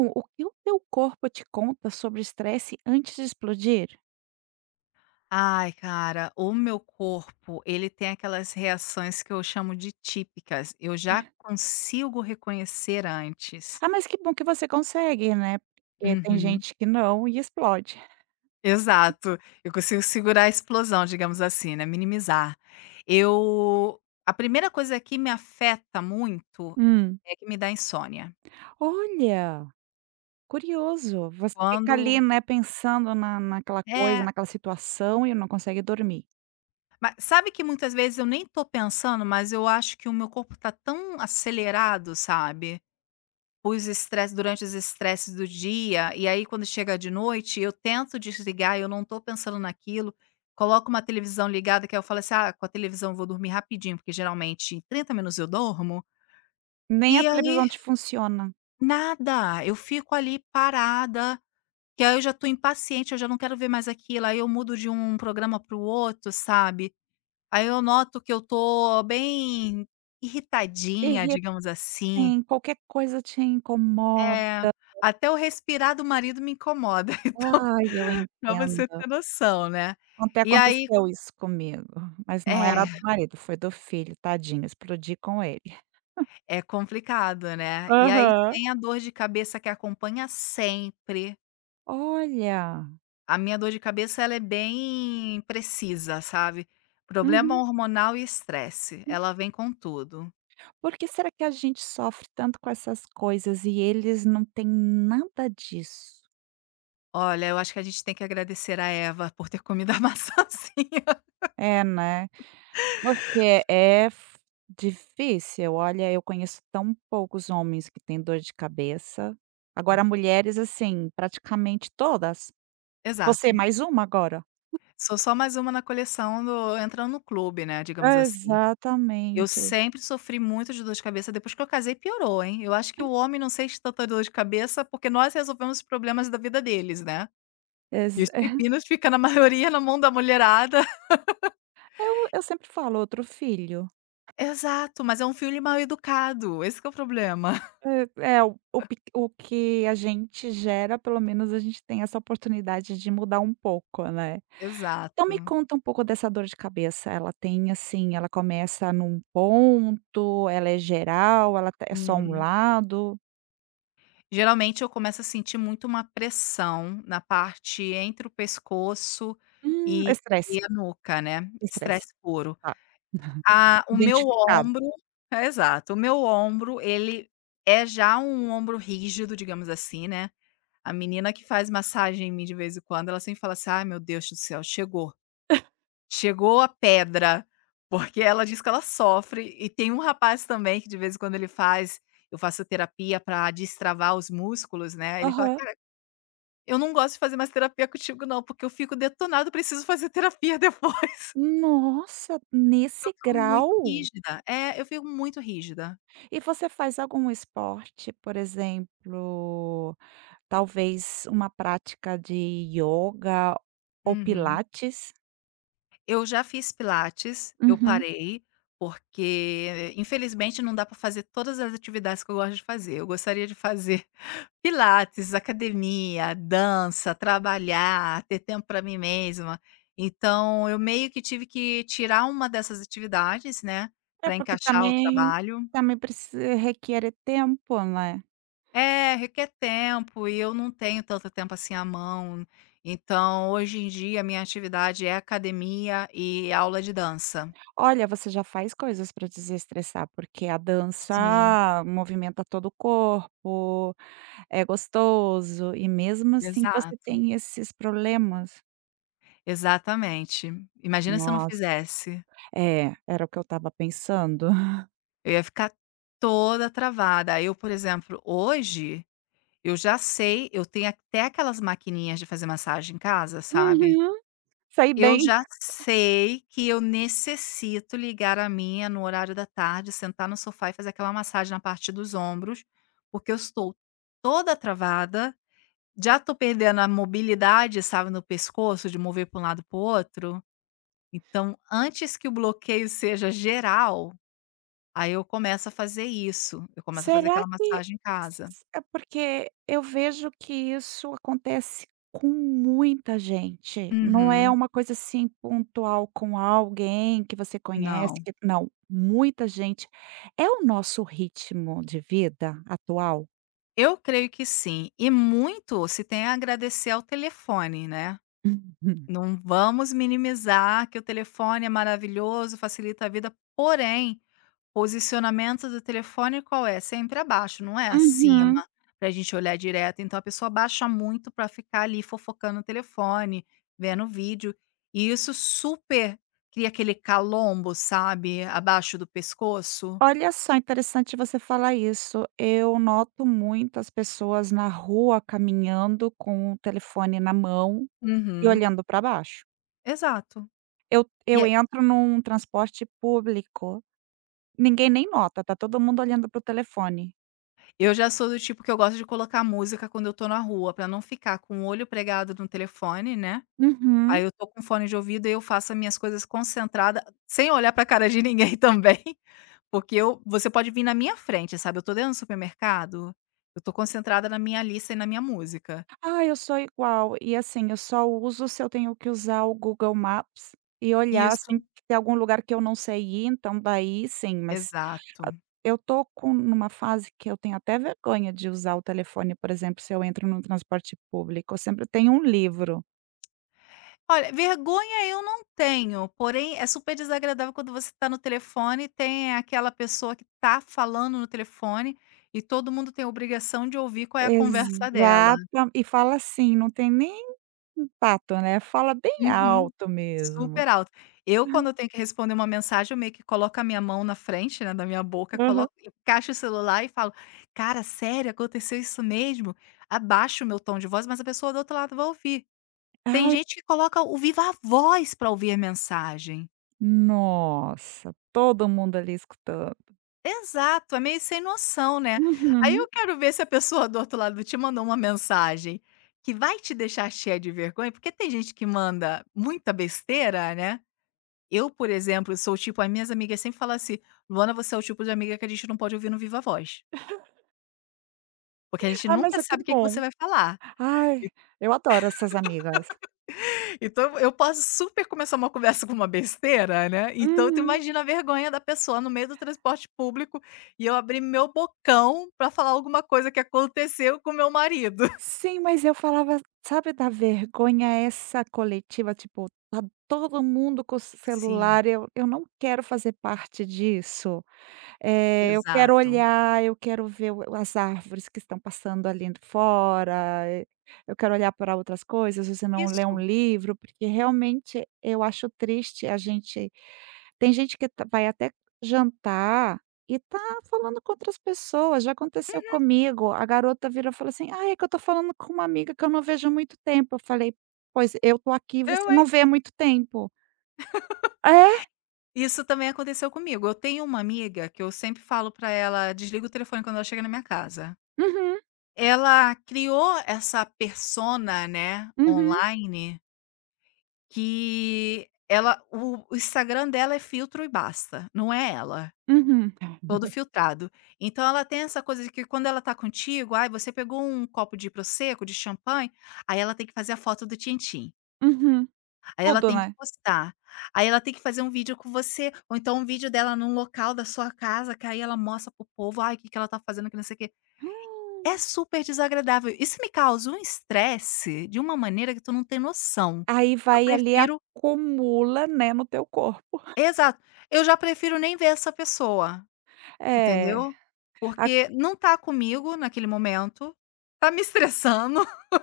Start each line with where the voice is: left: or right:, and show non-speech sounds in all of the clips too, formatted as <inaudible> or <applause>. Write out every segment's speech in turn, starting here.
right: Então, o que o teu corpo te conta sobre estresse antes de explodir?
left: Ai, cara, o meu corpo, ele tem aquelas reações que eu chamo de típicas. Eu já consigo reconhecer antes.
right: Ah, mas que bom que você consegue, né, porque tem
left: Uhum.
right: gente que não explode.
left: Exato. Eu consigo segurar a explosão, digamos assim, né, minimizar. Eu A primeira coisa que me afeta muito
right: Hum.
left: é que me dá insônia.
right: Olha, curioso. Você fica
left: Quando
right: ali, né, pensando na naquela coisa,
left: é,
right: naquela situação e não consegue dormir.
left: mas sabe que muitas vezes eu nem tô pensando, mas eu acho que o meu corpo tá tão acelerado, sabe? Os estresse durante os estresses do dia, e aí quando chega de noite eu tento desligar, eu não tô pensando naquilo, coloco uma televisão ligada que aí eu falo assim: "Ah, com a televisão eu vou dormir rapidinho", porque geralmente em 30 minutos eu dormo
right: Nem a
left: e aí
right: televisão te funciona.
left: nada, eu fico ali parada, que aí eu já tô impaciente, eu já não quero ver mais aquilo, aí eu mudo de um programa para o outro, sabe. Aí eu noto que eu tô bem irritadinha,
right: Irrita,
left: digamos assim.
right: sim, qualquer coisa te incomoda.
left: É, até o respirar do marido me incomoda, <laughs> então,
right: Ai, eu
left: pra você ter
right: entendo.
left: noção, né.
right: Ontem
left: E aí
right: aconteceu isso comigo, mas não era
left: é,
right: do marido, foi do filho, tadinho, explodi com ele.
left: é complicado, né. E aí
right: Aham.
left: tem a dor de cabeça que acompanha sempre.
right: Olha.
left: A minha dor de cabeça ela é bem precisa, sabe. Problema
right: Uhum,
left: hormonal e estresse,
right: hum.
left: ela vem com tudo.
right: Por que será que a gente sofre tanto com essas coisas e eles não têm nada disso?
left: Olha, eu acho que a gente tem que agradecer a Eva por ter comido a <laughs> maçãzinha.
right: É, né. Porque é f difícil. Olha, eu conheço tão poucos homens que têm dor de cabeça. Agora mulheres, assim, praticamente todas. Você é
left: Exato.
right: mais uma agora?
left: Sou só mais uma na coleção do entrando no clube, né, digamos assim. Eu
right: Exatamente.
left: sempre sofri muito de dor de cabeça, depois que eu casei piorou, hein. Eu acho que o homem não sente tanta dor de cabeça, porque nós resolvemos os problemas da vida deles, né. E os
right: Exa <laughs>
left: pepinos fica na <laughs> maioria na mão da mulherada. <laughs>
right: Eu sempre falo: "Outro filho".
left: Exato, mas é um filho mal educado, esse que é o problema. <laughs>
right: É é, o que a gente gera, pelo menos a gente tem essa oportunidade de mudar um pouco, né. Então me
left: Exato.
right: conta um pouco dessa dor de cabeça, ela tem assim, ela começa num ponto, ela é geral, ela t é só um
left: Uhum.
right: lado?
left: Geralmente eu começo a sentir muito uma pressão na parte entre o pescoço e
right: Estresse,
left: e a nuca, né,
right: estresse,
left: estresse puro.
right: tá,
left: Ah, o meu
right: identificado.
left: ombro é, Exato. O meu ombro, ele é já um ombro rígido, digamos assim, né. A menina que faz massagem em mim de vez em quando, ela sempre fala assim: "Ai, meu Deus do céu, chegou. Chegou a pedra", porque ela diz que ela sofre. E tem um rapaz também que de vez em quando ele faz eu faço terapia pra destravar os músculos, né. Ele fala:
right: Aham.
left: "Cara, eu não gosto de fazer mais terapia contigo não, porque eu fico detonado, preciso fazer terapia <laughs> depois.
right: Nossa,
left: Eu
right: nesse
left: fico muito
right: grau?
left: rígida". É, eu fico muito rígida.
right: E você faz algum esporte, por exemplo, talvez uma prática de yoga ou
left: Uhum.
right: pilates?
left: Eu já fiz pilates, eu
right: Uhum.
left: parei, porque infelizmente não dá para fazer todas as atividades que eu gosto de fazer. Eu gostaria de fazer <laughs> pilates, academia, dança, trabalhar, ter tempo para mim mesma. Então, eu meio que tive que tirar uma dessas atividades, né,
right: É
left: para
right: porque
left: encaixar o
right: também
left: trabalho.
right: também preci requer tempo, né.
left: É, requer tempo e eu não tenho tanto tempo assim à mão. Então, hoje em dia, a minha atividade é academia e aula de dança.
right: Olha, você já faz coisas para desestressar, porque a
left: Sim,
right: dança movimenta todo o corpo, é gostoso e mesmo assim você
left: exato.
right: tem esses problemas.
left: Exatamente. Imagina se eu não
right: Nossa,
left: fizesse.
right: é, era o que eu estava pensando. <laughs>
left: Eu ia ficar toda travada. Eu, por exemplo, hoje, eu já sei, eu tenho até aquelas maquininhas de fazer massagem em casa, sabe.
right: Uhum, sei
left: Eu
right: bem.
left: já sei que eu necessito ligar a minha no horário da tarde, sentar no sofá e fazer aquela massagem na parte dos ombros, porque eu estou toda travada, já estou perdendo a mobilidade, sabe, no pescoço de mover para um lado para o outro. Então, antes que o bloqueio seja geral, aí eu começo a fazer isso, eu começo a fazer
right: Será
left: aquela
right: que
left: massagem em casa.
right: é porque eu vejo que isso acontece com muita gente, não é
left: Uhum,
right: uma coisa, assim, pontual com alguém que você conhece
left: não.
right: que não, muita gente. É o nosso ritmo de vida atual?
left: Eu creio que sim, e muito se tem a agradecer ao telefone, né.
right: <laughs> Uhum.
left: Não vamos minimizar que o telefone é maravilhoso, facilita a vida, porém posicionamento do telefone qual é? Sempre abaixo, não é acima,
right: Uhum.
left: pra gente olhar direto, então a pessoa abaixa muito pra ficar ali fofocando no telefone, vendo vídeo, e isso super cria aquele calombo, sabe, abaixo do pescoço.
right: Olha só, interessante você falar isso. Eu noto muitas pessoas na rua caminhando com o telefone na mão e
left: Uhum.
right: olhando para baixo.
left: Exato.
right: Eu
left: E
right: eu
left: é
right: entro num transporte público, ninguém nem nota, tá todo mundo olhando pro telefone.
left: eu já sou do tipo que eu gosto de colocar música quando eu tô na rua, pra não ficar com o olho pregado no telefone, né,
right: Uhum.
left: aí eu tô com fone de ouvido e eu faço as minhas coisas concentrada, sem olhar pra cara de ninguém <laughs> também. Porque eu você pode vir na minha frente, sabe, eu tô dentro do supermercado, eu tô concentrada na minha lista e na minha música.
right: Ah, eu sou igual. E assim, eu só uso se eu tenho que usar o Google Maps e olhar,
left: Isso,
right: assim, que tem algum lugar que eu não sei ir, então daí sim, mas a
left: exato.
right: eu tô com numa fase que eu tenho até vergonha de usar o telefone, por exemplo, se eu entro num transporte público, eu sempre tenho um livro.
left: Olha, vergonha eu não tenho, porém é super desagradável quando você tá no telefone e tem aquela pessoa que tá falando no telefone e todo mundo tem a obrigação de ouvir qual é a conversa dela.
right: Exata e fala assim, não tem nem impacto, né, fala bem
left: Uhum.
right: alto mesmo.
left: Super alto. Eu, quando eu tenho que responder uma mensagem, eu meio que coloco a minha mão na frente, né, da minha boca,
right: Aham.
left: coloco encaixo o celular e falo: "Cara, sério, aconteceu isso mesmo?". Abaixo o meu tom de voz, mas a pessoa do outro lado vai ouvir. Tem
right: Ai.
left: gente que coloca o viva a voz pra ouvir a mensagem.
right: Nossa, todo mundo ali escutando.
left: Exato, é meio sem noção, né. Aí eu
right: Uhum.
left: quero ver se a pessoa do outro lado te mandou uma mensagem que vai te deixar cheia de vergonha, porque tem gente que manda muita besteira, né. Eu, por exemplo, sou o tipo as minhas amigas sempre falam assim: "Luana, você é o tipo de amiga que a gente não pode ouvir no viva voz, porque a gente
right: Ah, mas
left: nunca
right: é que
left: sabe o que que você
right: bom.
left: vai falar".
right: Ai, eu adoro essas amigas.
left: Então eu posso super começar uma conversa com uma besteira, né, então tu
right: Uhum.
left: imagina a vergonha da pessoa no meio do transporte público e eu abrir meu bocão pra falar alguma coisa que aconteceu com meu marido. <laughs>
right: Sim, mas eu falava, sabe, da vergonha essa coletiva, tipo, tá todo mundo com o
left: Sim,
right: celular, eu não quero fazer parte disso. Eu quero
left: exato.
right: olhar, eu quero ver o as árvores que estão passando ali fora, eu quero olhar para outras coisas, ou se não ler um
left: Isso,
right: livro, porque realmente eu acho triste a gente tem gente que vai até jantar e tá falando com outras pessoas, já aconteceu comigo, a garota virou e falou assim: "Ah, é que eu tô falando com uma amiga que eu não vejo há muito tempo", eu falei: "Pois eu tô aqui
left: eu,
right: você não
left: hein.
right: vê há muito tempo". É,
left: Isso também aconteceu comigo. Eu tenho uma amiga que eu sempre falo pra ela: "Desliga o telefone quando ela chega na minha casa".
right: uhum,
left: Ela criou essa persona, né,
right: uhum,
left: online, que ela o Instagram dela é filtro e basta, não é ela,
right: uhum,
left: todo filtrado. Então ela tem essa coisa de que quando ela tá contigo, "Ai, você pegou um copo de prosecco, de champanhe", aí ela tem que fazer a foto do tintim,
right: uhum,
left: aí ela
right: tudo,
left: tem que
right: né.
left: postar, aí ela tem que fazer um vídeo com você, ou então um vídeo dela num local da sua casa, que aí ela mostra pro povo, "Ai, o que que ela tá fazendo", que não sei o quê. É super desagradável. Isso me causa um estresse de uma maneira que tu não tem noção.
right: Aí
left: Eu
right: vai ali,
left: prefiro
right: acumula, né, no teu corpo.
left: Exato. Eu já prefiro nem ver essa pessoa,
right: É,
left: entendeu?
right: a
left: Porque não tá comigo naquele momento, tá me estressando, <laughs>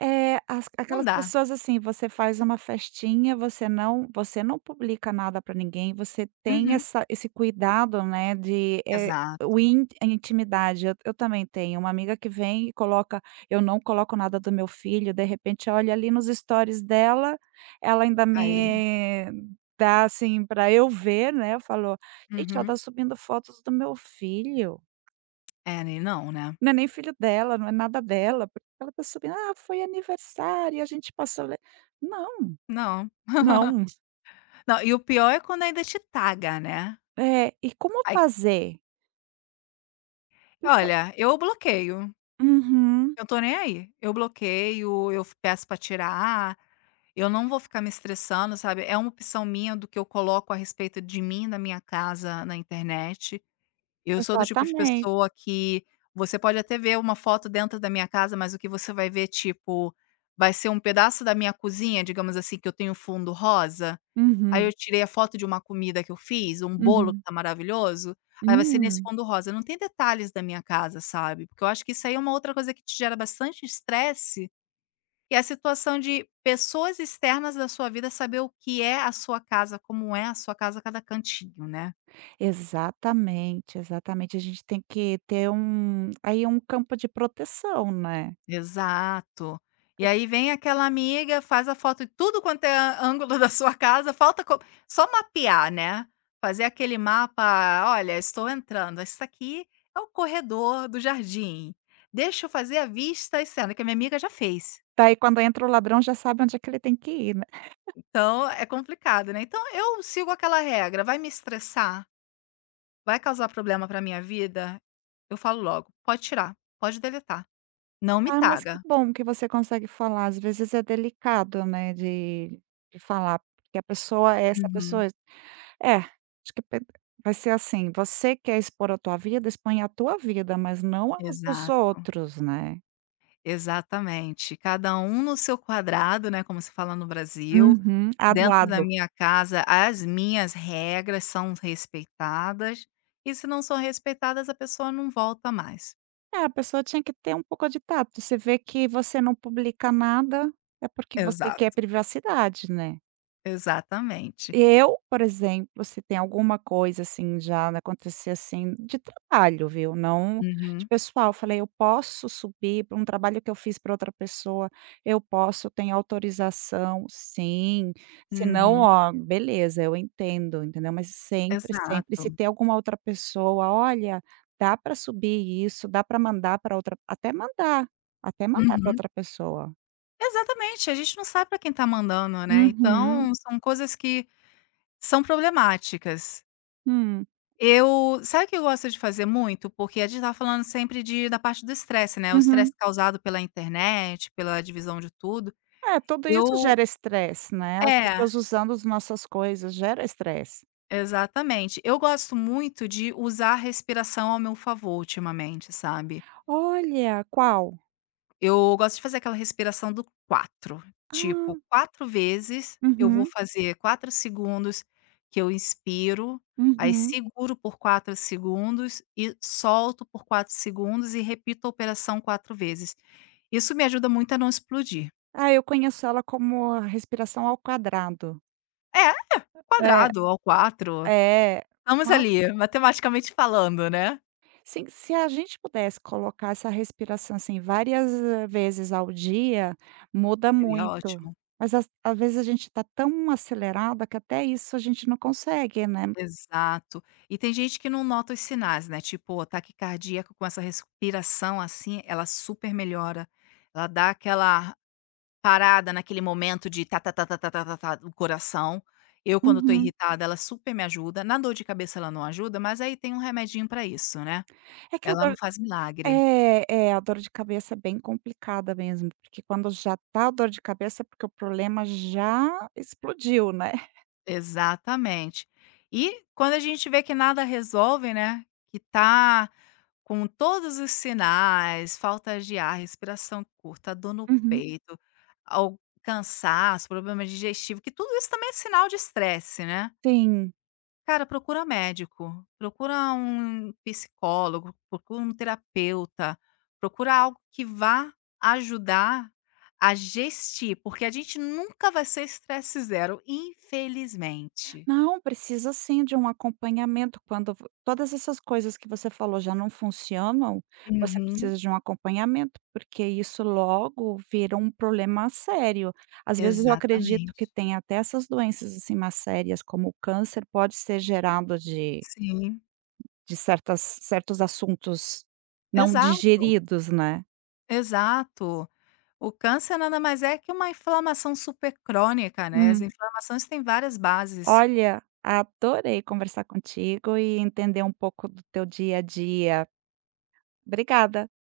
right: é, as
left: não
right: aquelas
left: dá.
right: pessoas, assim, você faz uma festinha, você não publica nada para ninguém, você tem
left: Uhum.
right: essa esse cuidado, né, de,
left: Exato,
right: o in a intimidade. Eu também tenho uma amiga que vem e coloca eu não coloco nada do meu filho, de repente olha ali nos stories dela, ela ainda
left: pra ele.
right: me dá, assim, para eu ver, né, eu falo: "Gente, ela
left: Uhum.
right: tá subindo fotos do meu filho".
left: É, nem não, né.
right: Não é nem filho dela, não é nada dela, porque ela tá subindo: "Ah, foi aniversário, a gente passou le" não,
left: Não.
right: não.
left: Não, e o pior é quando ainda te taga, né.
right: É, e como
left: Aí
right: fazer? Então
left: olha, eu bloqueio.
right: uhum,
left: Eu tô nem aí. Eu bloqueio, eu f peço pra tirar, eu não vou ficar me estressando, sabe. É uma opção minha do que eu coloco a respeito de mim, da minha casa, na internet. Eu sou do tipo de
right: exatamente.
left: pessoa que você pode até ver uma foto dentro da minha casa, mas o que você vai ver, tipo, vai ser um pedaço da minha cozinha, digamos assim, que eu tenho fundo rosa. Aí eu
right: Uhum,
left: tirei a foto de uma comida que eu fiz, um bolo que
right: uhum.
left: tá maravilhoso, aí vai ser nesse
right: Hum.
left: fundo rosa. Não tem detalhes da minha casa, sabe, porque eu acho que isso aí é uma outra coisa que te gera bastante estresse, que é a situação de pessoas externas da sua vida saber o que é a sua casa, como é a sua casa, cada cantinho, né.
right: Exatamente, exatamente. A gente tem que ter um aí um campo de proteção, né.
left: Exato. E aí vem aquela amiga, faz a foto de tudo quanto é a ângulo <laughs> da sua casa, falta co só mapear, né, fazer aquele mapa: "Olha, estou entrando, isso aqui é o corredor do jardim, deixa eu fazer a vista e cena", que a minha amiga já fez.
right: Daí quando entra o ladrão já sabe onde é que ele tem que ir, né.
left: Então é complicado, né. Então eu sigo aquela regra, vai me estressar, vai causar problema para minha vida, eu falo logo: "Pode tirar, pode deletar, não me
right: Ah, mas que
left: taga.
right: bom que você consegue falar, às vezes é delicado, né, de falar, porque a pessoa essa
left: Uhum,
right: pessoa É, acho que pe vai ser assim, você quer expor a tua vida, expõe a tua vida, mas não as dos
left: exato.
right: outros, né.
left: Exatamente, cada um no seu quadrado, né, como se fala no Brasil,
right: Uhum. A do
left: dentro da
right: "ado".
left: minha casa as minhas regras são respeitadas, e se não são respeitadas a pessoa não volta mais.
right: É, a pessoa tinha que ter um pouco de tato, você vê que você não publica nada, é porque você quer
left: Exato,
right: privacidade, né.
left: exatamente.
right: Eu, por exemplo, se tem alguma coisa assim já acontecer assim de trabalho, viu, não de
left: Uhum,
right: pessoal, eu falei: "Eu posso subir para um trabalho que eu fiz para outra pessoa, eu posso, eu tenho autorização, sim, se não,
left: uhum,
right: ó, beleza, eu entendo", entendeu. Mas sempre, sempre se
left: exato.
right: tem alguma outra pessoa: "Olha, dá para subir isso, dá para mandar para outra", até mandar para
left: Uhum.
right: outra pessoa.
left: Exatamente, a gente não sabe para quem tá mandando, né,
right: Uhum,
left: então são coisas que são problemáticas.
right: hum,
left: Eu Sabe o que eu gosto de fazer muito? Porque a gente tá falando sempre de da parte do estresse, né, o estresse
right: uhum.
left: causado pela internet, pela divisão de tudo.
right: É, tudo isso
left: Eu
right: gera estresse, né, as
left: é,
right: pessoas usando as nossas coisas gera estresse.
left: Exatamente. Eu gosto muito de usar a respiração ao meu favor ultimamente, sabe.
right: "Olha, qual?"
left: Eu gosto de fazer aquela respiração do 4,
right: "Ah,
left: tipo 4 vezes eu vou
right: uhum,
left: fazer 4 segundos que eu inspiro, aí
right: uhum".
left: seguro por 4 segundos e solto por 4 segundos e repito a operação 4 vezes. Isso me ajuda muito a não explodir.
right: "Ah, eu conheço ela como a respiração ao quadrado".
left: É,
right: É,
left: quadrado ao quatro.
right: é.
left: Estamos
right: No
left: ali matematicamente falando, né,
right: se a gente pudesse colocar essa respiração, assim, várias vezes ao dia, muda
left: seria
right: muito.
left: ótimo.
right: Mas às vezes a gente está tão acelerada que até isso a gente não consegue, né.
left: Exato. E tem gente que não nota os sinais, né, tipo, o ataque cardíaco com essa respiração, assim, ela super melhora. Ela dá aquela parada naquele momento de tá tá tá tá tá tá tá tá do coração. Eu, quando tô
right: Uhum.
left: irritada, ela super me ajuda. Na dor de cabeça ela não ajuda, mas aí tem um remedinho pra isso, né.
right: É que eu
left: Ela não faz milagre.
right: é, a dor de cabeça é bem complicada mesmo, porque quando já tá a dor de cabeça é porque o problema já explodiu, né.
left: Exatamente. E quando a gente vê que nada resolve, né, que tá com todos os sinais, falta de ar, respiração curta, dor no
right: Uhum.
left: peito, ao cansaço, problema digestivo, que tudo isso também é sinal de estresse, né.
right: Sim.
left: Cara, procura médico, procura um psicólogo, procura um terapeuta, procura algo que vá ajudar a gestir, porque a gente nunca vai ser estresse zero, infelizmente.
right: Não, precisa sim de um acompanhamento quando v todas essas coisas que você falou já não funcionam, você
left: Uhum,
right: precisa de um acompanhamento, porque isso logo vira um problema sério. Às vezes eu acredito que
left: exatamente.
right: tem até essas doenças, assim, mais sérias, como o câncer pode ser gerado de
left: Sim,
right: de certas certos assuntos não
left: exato,
right: digeridos, né.
left: exato. O câncer nada mais é que uma inflamação supercrônica, né, as
right: Hum.
left: inflamações têm várias bases.
right: Olha, adorei conversar contigo e entender um pouco do teu dia a dia. Obrigada.